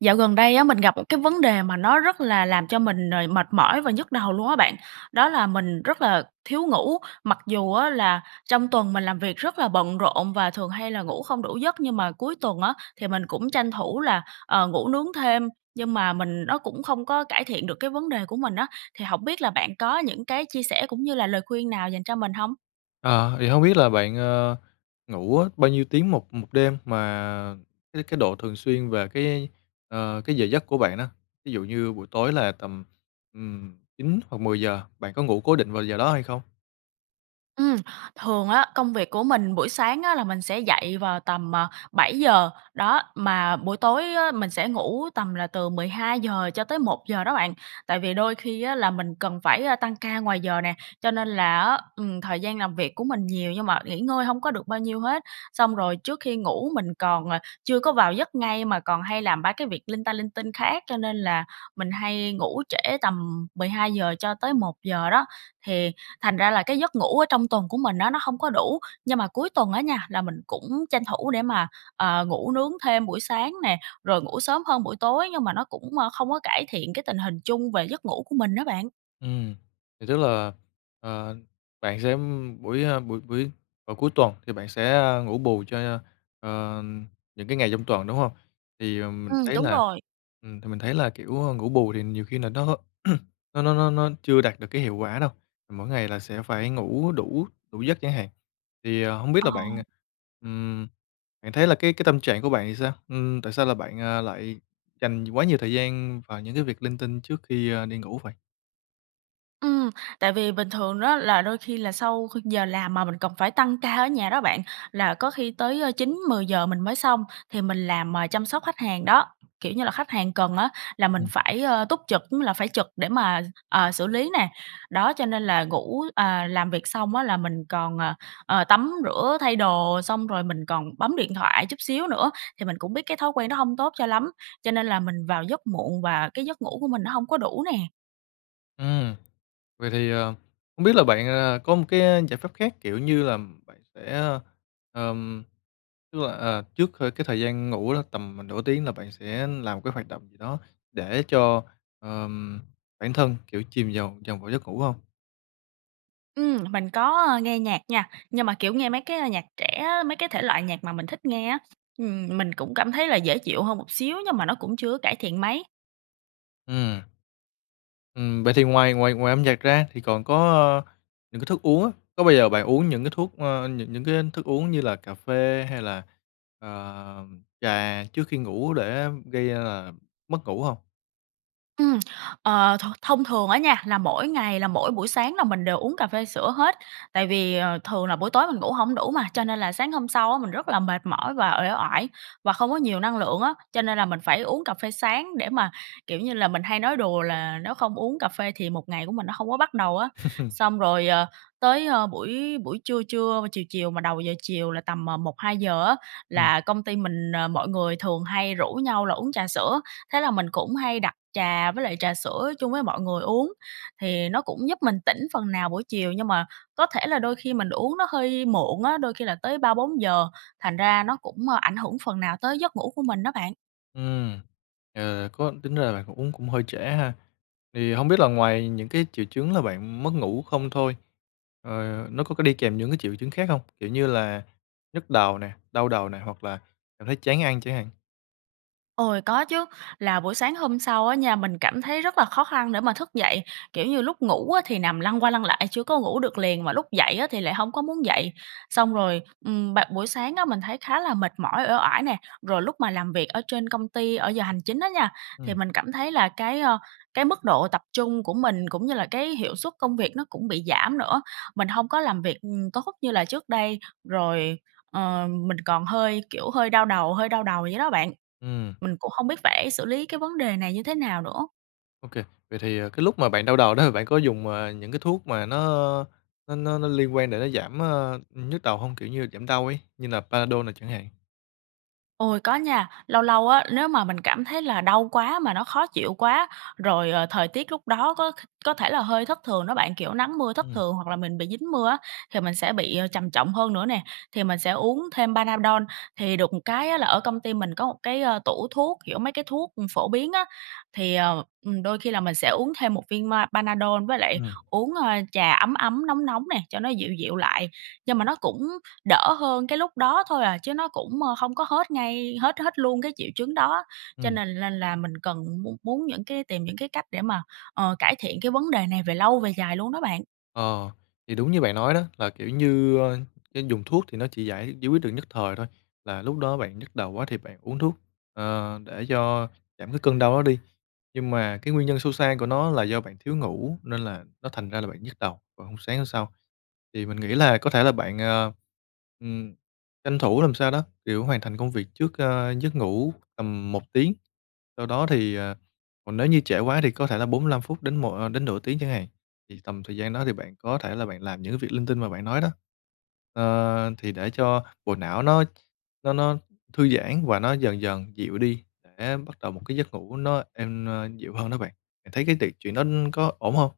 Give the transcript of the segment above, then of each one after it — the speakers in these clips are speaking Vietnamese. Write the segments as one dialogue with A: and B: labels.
A: Dạo gần đây á, mình gặp một cái vấn đề mà nó rất là làm cho mình, ờ, mệt mỏi và nhức đầu luôn á bạn. Đó là mình rất là thiếu ngủ. Mặc dù á là trong tuần mình làm việc rất là bận rộn và thường hay là ngủ không đủ giấc, nhưng mà cuối tuần á, thì mình cũng tranh thủ là, ờ, ngủ nướng thêm. Nhưng mà mình nó cũng không có cải thiện được cái vấn đề của mình á. Thì hổng biết là bạn có những cái chia sẻ cũng như là lời khuyên nào dành cho mình hông?
B: À, thì hông biết là bạn, ờ, ngủ á, bao nhiêu tiếng một một đêm? Mà cái cái độ thường xuyên về cái, ờ, cái giờ giấc của bạn đó. Ví dụ như buổi tối là tầm, ừm, 9 hoặc 10:00, bạn có ngủ cố định vào giờ đó hay không?
A: Ừm, thường á, công việc của mình buổi sáng á là mình sẽ dậy vào tầm, à, 7:00, đó. Mà buổi tối á mình sẽ ngủ tầm là từ 12:00 cho tới 1:00 đó bạn. Tại vì đôi khi á, là mình cần phải, à, tăng ca ngoài giờ nè, cho nên là á, ừm, thời gian làm việc của mình nhiều nhưng mà nghỉ ngơi hông có được bao nhiêu hết. Xong rồi trước khi ngủ mình còn, à, chưa có vào giấc ngay mà còn hay làm ba cái việc linh ta linh tinh khác cho nên là mình hay ngủ trễ tầm 12:00 cho tới 1:00 đó. Thì thành ra là cái giấc ngủ ở trong tuần của mình á, nó hông có đủ. Nhưng mà cuối tuần á nha, là mình cũng tranh thủ để mà, ờ, ngủ nướng thêm buổi sáng nè, rồi ngủ sớm hơn buổi tối. Nhưng mà nó cũng, ơ, không có cải thiện cái tình hình chung về giấc ngủ của mình á bạn.
B: Ừm, thì tức là, ờ, bạn sẽ ừm, buổi, a, buổi buổi vào cuối tuần thì bạn sẽ, a, ngủ bù cho, à, những cái ngày trong tuần, đúng hông? Thì, ờ, mình
A: Ừm,
B: thấy
A: đúng
B: là
A: rồi.
B: ừm, thì mình thấy là kiểu, ơ, ngủ bù thì nhiều khi là nó h nó nó nó nó chưa đạt được cái hiệu quả đâu. Mỗi ngày là sẽ phải ngủ đủ đủ giấc chẳng hạn. Thì, à, hông biết là
A: Ờ.
B: bạn, à, ừm, bạn thấy là cái cái tâm trạng của bạn thì sao? Ừm, tại sao là bạn, à, lại dành quá nhiều thời gian vào những cái việc linh tinh trước khi, ơ, đi ngủ vậy?
A: Ừm, tại vì bình thường đó là đôi khi là sau kh giờ làm mà mình cần phải tăng ca ở nhà đó bạn, là có khi tới, ơ, 9:00-10:00 mình mới xong. Thì mình làm, à, chăm sóc khách hàng đó. Kiểu như là khách hàng cần á, là mình
B: Ừm.
A: phải, ơ, túc trực, ư, là phải trực để mà, ờ, xử lý nè. Đó, cho nên là ngủ à, làm việc xong á, là mình còn, ờ, ờ, tắm rửa thay đồ xong rồi mình còn bấm điện thoại chút xíu nữa. Thì mình cũng biết cái thói quen đó hông tốt cho lắm, cho nên là mình vào giấc muộn và cái giấc ngủ của mình nó hông có đủ nè.
B: Ừm. Vậy thì, à, hông biết là bạn, à, có một cái giải pháp khác, kiểu như là bạn sẽ, ơ, ờm, tức là, à, trước c cái thời gian ngủ đó, tầm m nửa tiếng là bạn sẽ làm một cái hoạt động gì đó để cho, ờm, bản thân, kiểu, chìm vào vào ngủ giấc ngủ hông?
A: Ừm, mình có, a, nghe nhạc nha, nhưng mà kiểu nghe mấy cái, a, nhạc trẻ á, mấy cái thể loại nhạc mà mình thích nghe á. Ừm, mình cũng cảm thấy là dễ chịu hơn một xíu nhưng mà nó cũng chưa có cải thiện mấy.
B: Ừm. Ừm, vậy thì ngoài ngoài ngoài âm nhạc ra thì còn có, ơ, những cái thức uống á. Có bao giờ bạn uống những cái thuốc ơ, những những cái thức uống như là cà phê hay là, ờ, trà trước khi ngủ để gây ra là mất ngủ hông?
A: Ừm. Ờ, th thông thường á nha, là mỗi ngày là mỗi buổi sáng là mình đều uống cà phê sữa hết, tại vì, ờ, thường là buổi tối mình ngủ hổng đủ mà, cho nên là sáng hôm sau á mình rất là mệt mỏi và uể oải và không có nhiều năng lượng á. Cho nên là mình phải uống cà phê sáng để mà, kiểu như là, mình hay nói đùa là nếu không uống cà phê thì một ngày của mình nó không có bắt đầu á. Xong rồi, ờ, tới, ơ, buổi buổi trưa trưa, chiều chiều mà đầu giờ chiều là tầm, à, 1:00-2:00 á
B: Ừm.
A: là công ty mình, ờ, mọi người thường hay rủ nhau là uống trà sữa. Thế là mình cũng hay đặt trà với lại trà sữa chung với mọi người uống, thì nó cũng giúp mình tỉnh phần nào buổi chiều nhưng mà có thể là đôi khi mình uống nó hơi muộn á, đôi khi là tới 3:00-4:00 thành ra nó cũng, a, ảnh hưởng phần nào tới giấc ngủ của mình đó bạn.
B: Ừm. Ờ, có tính ra là cũng cũng hơi trễ ha. Vậy thì hông biết là ngoài những cái triệu chứng là bạn mất ngủ không thôi, ờ, nó có có đi kèm những cái triệu chứng khác hông? Kiểu như là nhức đầu nè, đau đầu nè hoặc là cảm thấy chán ăn chẳng hạn.
A: Ôi, có chứ, là buổi sáng hôm sau á nha, mình cảm thấy rất là khó khăn để mà thức dậy. Kiểu như lúc ngủ á thì nằm lăn qua lăn lại chưa có ngủ được liền, mà lúc dậy á thì lại hông có muốn dậy. Xong rồi, ừm, bạn buổi sáng á mình thấy khá là mệt mỏi, uể oải nè. Rồi lúc mà làm việc ở trên công ty ở giờ hành chính á nha, thì
B: Ừm.
A: mình cảm thấy là cái, ơ, cái mức độ tập trung của mình cũng như là cái hiệu suất công việc nó cũng bị giảm nữa, mình hông có làm việc, ừm, tốt như là trước đây. Rồi, ờ, mình còn hơi, kiểu, hơi đau đầu hơi đau đầu vậy đó bạn.
B: Ừm.
A: Mình cũng hông biết phải xử lý cái vấn đề này như thế nào nữa.
B: OK, vậy thì, à, cái lúc mà bạn đau đầu đó, bạn có dùng, à, những cái thuốc mà nó nó nó nó liên quan để nó giảm, ơ, ư, nhức đầu hông? Kiểu như giảm đau ấy, như là Panadol nè chẳng hạn.
A: Ôi, có nha. Lâu lâu á, nếu mà mình cảm thấy là đau quá mà nó khó chịu quá, rồi, ờ, thời tiết lúc đó có kh có thể là hơi thất thường đó bạn, kiểu, nắng mưa thất
B: Ừm.
A: thường hoặc là mình bị dính mưa á, thì mình sẽ bị, ờ, trầm trọng hơn nữa nè, thì mình sẽ uống thêm Panadol. Thì được một cái á là ở công ty mình có một cái, ơ, tủ thuốc, kiểu, mấy cái thuốc phổ biến á, thì, ờ, ừm, đôi khi là mình sẽ uống thêm một viên ma Panadol với lại
B: Ừm.
A: uống, ơ, trà ấm ấm, nóng nóng nè, cho nó dịu dịu lại. Nhưng mà nó cũng đỡ hơn cái lúc đó thôi à, chứ nó cũng, a, không có hết ngay hết hết luôn cái triệu chứng đó, cho
B: Ừm.
A: nên nên là mình cần muốn muốn những cái tìm những cái cách để mà, ờ, cải thiện cái vấn đề này về lâu về dài luôn đó bạn.
B: Ờ, thì đúng như bạn nói đó, là, kiểu như, ơ, cái dùng thuốc thì nó chỉ giải giải quyết được nhất thời thôi, là lúc đó bạn nhức đầu quá thì bạn uống thuốc, ờ, để cho giảm cái cơn đau đó đi, nhưng mà cái nguyên nhân sâu xa của nó là do bạn thiếu ngủ nên là nó thành ra là bạn nhức đầu vào hôm sáng hôm sau. Thì mình nghĩ là có thể là bạn, ờ, ừm, tranh thủ làm sao đó, kiểu, hoàn thành công việc trước, a, giấc ngủ tầm 1 tiếng, sau đó thì, à, còn nếu như trễ quá thì có thể là 45 phút đến mộ ơ, đến nửa tiếng chẳng hạn, thì tầm thời gian đó thì bạn có thể là bạn làm những cái việc linh tinh mà bạn nói đó, ờ, thì để cho bộ não nó nó nó thư giãn và nó dần dần dịu đi, để bắt đầu một cái giấc ngủ nó êm, a, dịu hơn đó bạn, bạn thấy cái tiệc chuyện đó có ổn hông?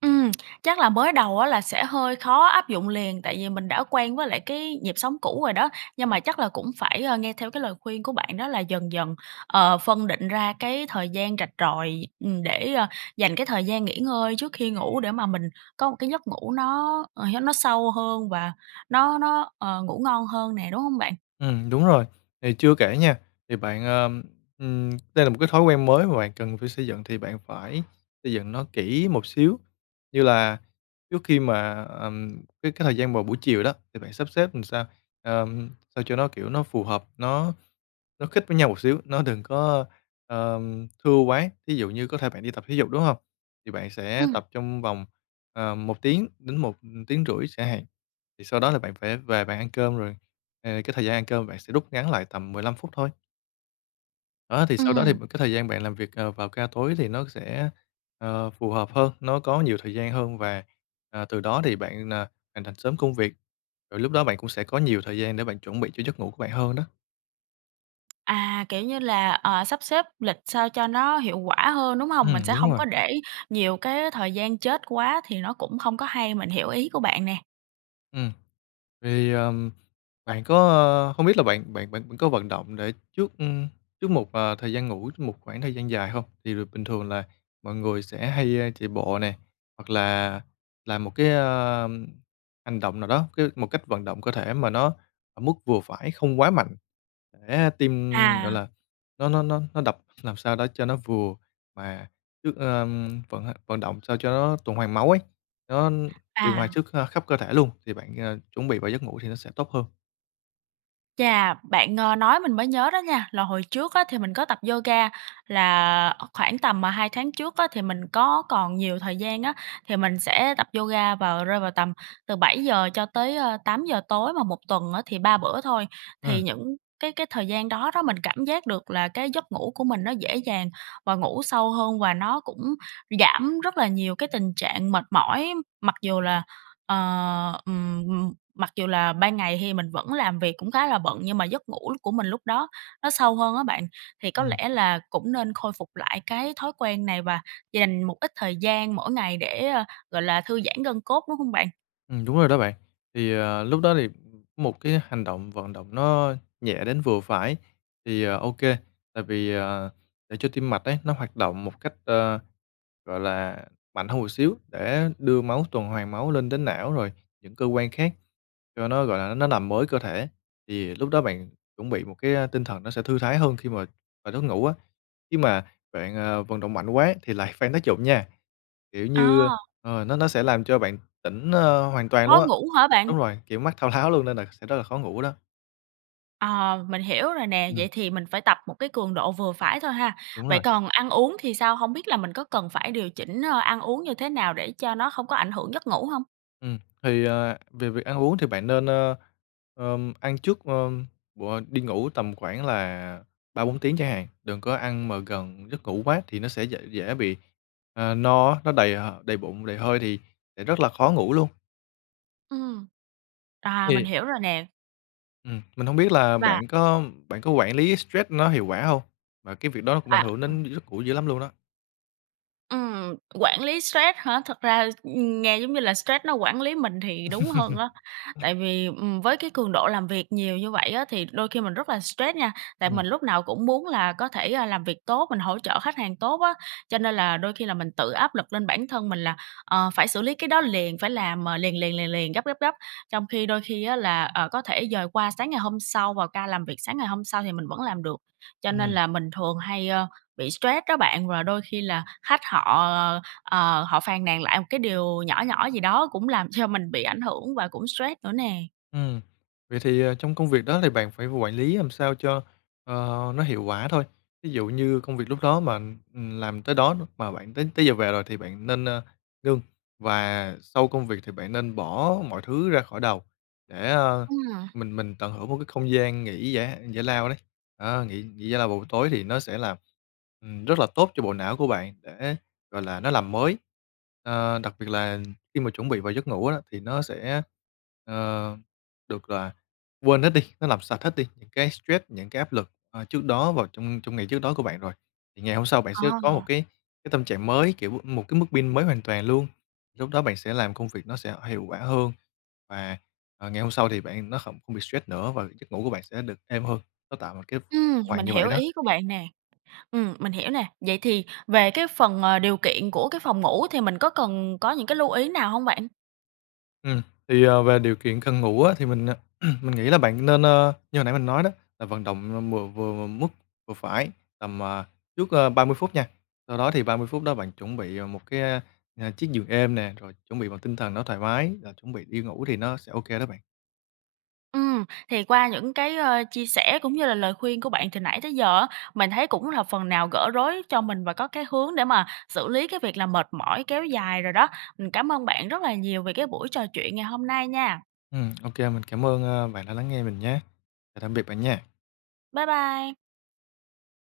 A: Ừm, chắc là mới đầu á là sẽ hơi khó áp dụng liền tại vì mình đã quen với lại cái nhịp sống cũ rồi đó, nhưng mà chắc là cũng phải, ờ, nghe theo cái lời khuyên của bạn đó là dần dần, ờ, phân định ra cái thời gian rạch ròi. Ừm, để, ơ, dành cái thời gian nghỉ ngơi trước khi ngủ để mà mình có một cái giấc ngủ nó, ờ, hé nó sâu hơn và nó nó, ờ, ngủ ngon hơn nè, đúng hông bạn?
B: Ừm, đúng rồi, thì chưa kể nha, thì bạn, ờm, ừm, đây là một cái thói quen mới mà bạn cần phải xây dựng thì bạn phải xây dựng nó kỹ một xíu, như là trước khi mà, ờm, cái cái thời gian vào buổi chiều đó thì bạn sắp xếp làm sao, ờm, sao cho nó kiểu nó phù hợp, nó nó khít với nhau một xíu, nó đừng có, ờm, thưa quá, thí dụ như có thể bạn đi tập thể dục, đúng hông? Thì bạn sẽ
A: Ừm.
B: tập trong vòng, ờ, 1 tiếng đến 1,5 tiếng xả hạn, thì sau đó là bạn phải về bạn ăn cơm rồi, ờ, cái thời gian ăn cơm bạn sẽ rút ngắn lại tầm 15 phút thôi. Đó, thì sau đó
A: Ừm.
B: thì b cái thời gian bạn làm việc, à, vào ca tối thì nó sẽ, ờ, phù hợp hơn, nó có nhiều thời gian hơn và, ờ, từ đó thì bạn nà hoàn thành sớm công việc. Rồi lúc đó bạn cũng sẽ có nhiều thời gian để bạn chuẩn bị cho giấc ngủ của bạn hơn đó.
A: À, kiểu như là, ờ, sắp xếp lịch sao cho nó hiệu quả hơn, đúng hông? Mình
B: Ừm,
A: sẽ
B: đúng
A: hông
B: rồi.
A: có để nhiều cái thời gian chết quá thì nó cũng không có hay, mình hiểu ý của bạn nè.
B: Ừm. Vậy thì, ờm, bạn có, ơ hông biết là bạn bạn bạn có vận động để trước, ừm, trước một, ờ, thời gian ngủ một khoảng thời gian dài hông? Thì r bình thường là mọi người sẽ hay chạy bộ nè hoặc là làm một cái, ờm, hành động nào đó, cái một cách vận động cơ thể mà nó ở mức vừa phải không quá mạnh. Để tim, gọi
A: À.
B: là nó nó nó nó đập làm sao đó cho nó vừa mà trước, ờm, vận h vận động sao cho nó tuần hoàn máu ấy, nó điều hòa
A: À.
B: trước kh khắp cơ thể luôn thì bạn, ờ, chuẩn bị vào giấc ngủ thì nó sẽ tốt hơn.
A: Chà, bạn, ơ, nói mình mới nhớ đó nha. Là hồi trước á, thì mình có tập yoga, là khoảng tầm 2 tháng trước á thì mình có còn nhiều thời gian á thì mình sẽ tập yoga vào rơi vào tầm từ 7:00 cho tới, ơ, 8:00 mà một tuần á thì 3 bữa thôi.
B: Ừm.
A: Thì những cái cái thời gian đó đó, mình cảm giác được là cái giấc ngủ của mình nó dễ dàng và ngủ sâu hơn và nó cũng giảm rất là nhiều cái tình trạng mệt mỏi. Mặc dù là, ờ, ừm, ừm, mặc dù là ban ngày thì mình vẫn làm việc cũng khá là bận nhưng mà giấc ngủ của mình lúc đó nó sâu hơn á bạn. Thì có
B: Ừm.
A: lẽ là cũng nên khôi phục lại cái thói quen này và dành một ít thời gian mỗi ngày để, gọi là, thư giãn gân cốt, đúng hông bạn?
B: Ừm, đúng rồi đó bạn. Thì, ờ, lúc đó thì một cái hành động, vận động nó nhẹ đến vừa phải thì, ờ, ô kê, tại vì, ờ, để cho tim mạch ấy, nó hoạt động một cách, ơ, gọi là, mạnh hơn một xíu để đưa máu, tuần hoàn máu lên đến não, rồi những cơ quan khác cho nó, gọi là, nó nằm mới cơ thể, thì lúc đó bạn chuẩn bị một, ơ, cái tinh thần nó sẽ thư thái hơn khi mà vào nấc ngủ á. Nhưng mà bạn, ờ, vận động mạnh quá thì lại phang tác dụng nha, kiểu như,
A: À.
B: ờ, nó nó sẽ làm cho bạn tỉnh, ơ, hoàn toàn luôn
A: Khó
B: á
A: ngủ hả
B: ờ,
A: bạn?
B: đúng rồi, kiểu, mắt thao tháo luôn nên là sẽ rất là khó ngủ đó.
A: Ờ, mình hiểu rồi nè,
B: Ừm.
A: vậy thì mình phải tập một cái cường độ vừa phải thôi ha.
B: Đúng
A: Vậy
B: rồi.
A: còn ăn uống thì sao? Hông biết là mình có cần phải điều chỉnh, ơ, ăn uống như thế nào để cho nó không có ảnh hưởng giấc ngủ hông?
B: Ừm, thì, à, về việc ăn uống thì bạn nên, ơ, ờm, ăn trước, ơm, b đi ngủ tầm khoảng là 3-4 tiếng chẳng hạn, đừng có ăn mà gần giấc ngủ quá thì nó sẽ dễ dễ bị, ờ, no á, nó đầy h đầy bụng, đầy hơi thì sẽ rất là khó ngủ luôn.
A: Ừm. À, mình
B: Thì
A: hiểu rồi nè.
B: Ừm, mình hông biết là
A: Và
B: bạn có bạn có quản lý stress nó hiệu quả hông? Và cái việc đó nó cũng ảnh
A: À,
B: hưởng
A: ừm.
B: đến giấc ngủ dữ lắm luôn đó.
A: Ừm, quản lý stress hả? Thực ra, ưm, nghe giống như là stress nó quản lý mình thì đúng hơn á, tại vì, ừm, với cái cường độ làm việc nhiều như vậy á, thì đôi khi mình rất là stress nha. Tại
B: Ừm.
A: mình lúc nào cũng muốn là có thể, a, làm việc tốt, mình hỗ trợ khách hàng tốt á, cho nên là đôi khi là mình tự áp lực lên bản thân mình là, ờ, phải xử lý cái đó liền, phải làm, ờ, liền liền liền liền, gấp gấp gấp. Trong khi đôi khi á là, ờ, có thể dời qua sáng ngày hôm sau, vào ca làm việc sáng ngày hôm sau thì mình vẫn làm được. Cho nên
B: Ừm.
A: là mình thường hay, ơ, bị stress đó bạn, và đôi khi là khách họ, ờ, ờ, ờ, họ phàn nàn lại một cái điều nhỏ nhỏ gì đó cũng làm cho mình bị ảnh hưởng và cũng stress nữa nè.
B: Ừm. Vậy thì, ờ, trong công việc đó thì bạn phải quản lý làm sao cho, ờ, nó hiệu quả thôi. Ví dụ như công việc lúc đó mà, ừm, làm tới đó n mà bạn tới tới giờ về rồi thì bạn nên, ơ, ngưng, và sau công việc thì bạn nên bỏ mọi thứ ra khỏi đầu để, a,
A: Ừm.
B: mình mình tận hưởng một cái không gian nghỉ giả giải lao đấy. Ờ, nghỉ nghỉ giải lao vào buổi tối thì nó sẽ làm ừm, rất là tốt cho bộ não của bạn để, gọi là, nó làm mới. À, đặc biệt là khi mà chuẩn bị vào giấc ngủ á, thì nó sẽ, ờ, được, gọi là, quên hết đi, nó làm sạch hết đi những cái stress, những cái áp lực, ờ, trước đó vào trong trong ngày trước đó của bạn rồi, thì ngày hôm sau bạn
A: Ờ.
B: sẽ có một cái cái tâm trạng mới, kiểu, m một cái mức pin mới hoàn toàn luôn. Lúc đó bạn sẽ làm công việc nó sẽ hiệu quả hơn, và, ờ, ngày hôm sau thì bạn nó không không bị stress nữa và giấc ngủ của bạn sẽ được êm hơn, nó tạo một cái [unintelligible]
A: Ừm,
B: hoàn
A: mình
B: như vậy
A: hiểu
B: đó.
A: ý của bạn nè. Ừm, mình hiểu nè. Vậy thì về cái phần, ờ, điều kiện của cái phòng ngủ thì mình có cần có những cái lưu ý nào hông bạn?
B: Ừm, thì, ờ, về điều kiện cần ngủ á, thì mình, ờ, mình nghĩ là bạn nên, a như hồi nãy mình nói đó là vận động m mừa vừa m mức vừa phải, tầm, à, trước, ơ, 30 phút nha. Sau đó thì 30 phút đó bạn chuẩn bị, à, một cái, a, à, chiếc giường êm nè, rồi chuẩn bị một tinh thần nó thoải mái, là chuẩn bị đi ngủ thì nó sẽ ô kê đó bạn.
A: Ừm, thì qua những cái, ơ, chia sẻ cũng như là lời khuyên của bạn từ nãy tới giờ á, mình thấy cũng là phần nào gỡ rối cho mình và có cái hướng để mà xử lý cái việc là mệt mỏi kéo dài rồi đó. Mình cám ơn bạn rất là nhiều về cái buổi trò chuyện ngày hôm nay nha.
B: Ừm, ô kê. Mình cảm ơn, a, bạn đã lắng nghe mình nhá. Chào tạm biệt bạn nha!
A: Bye bye!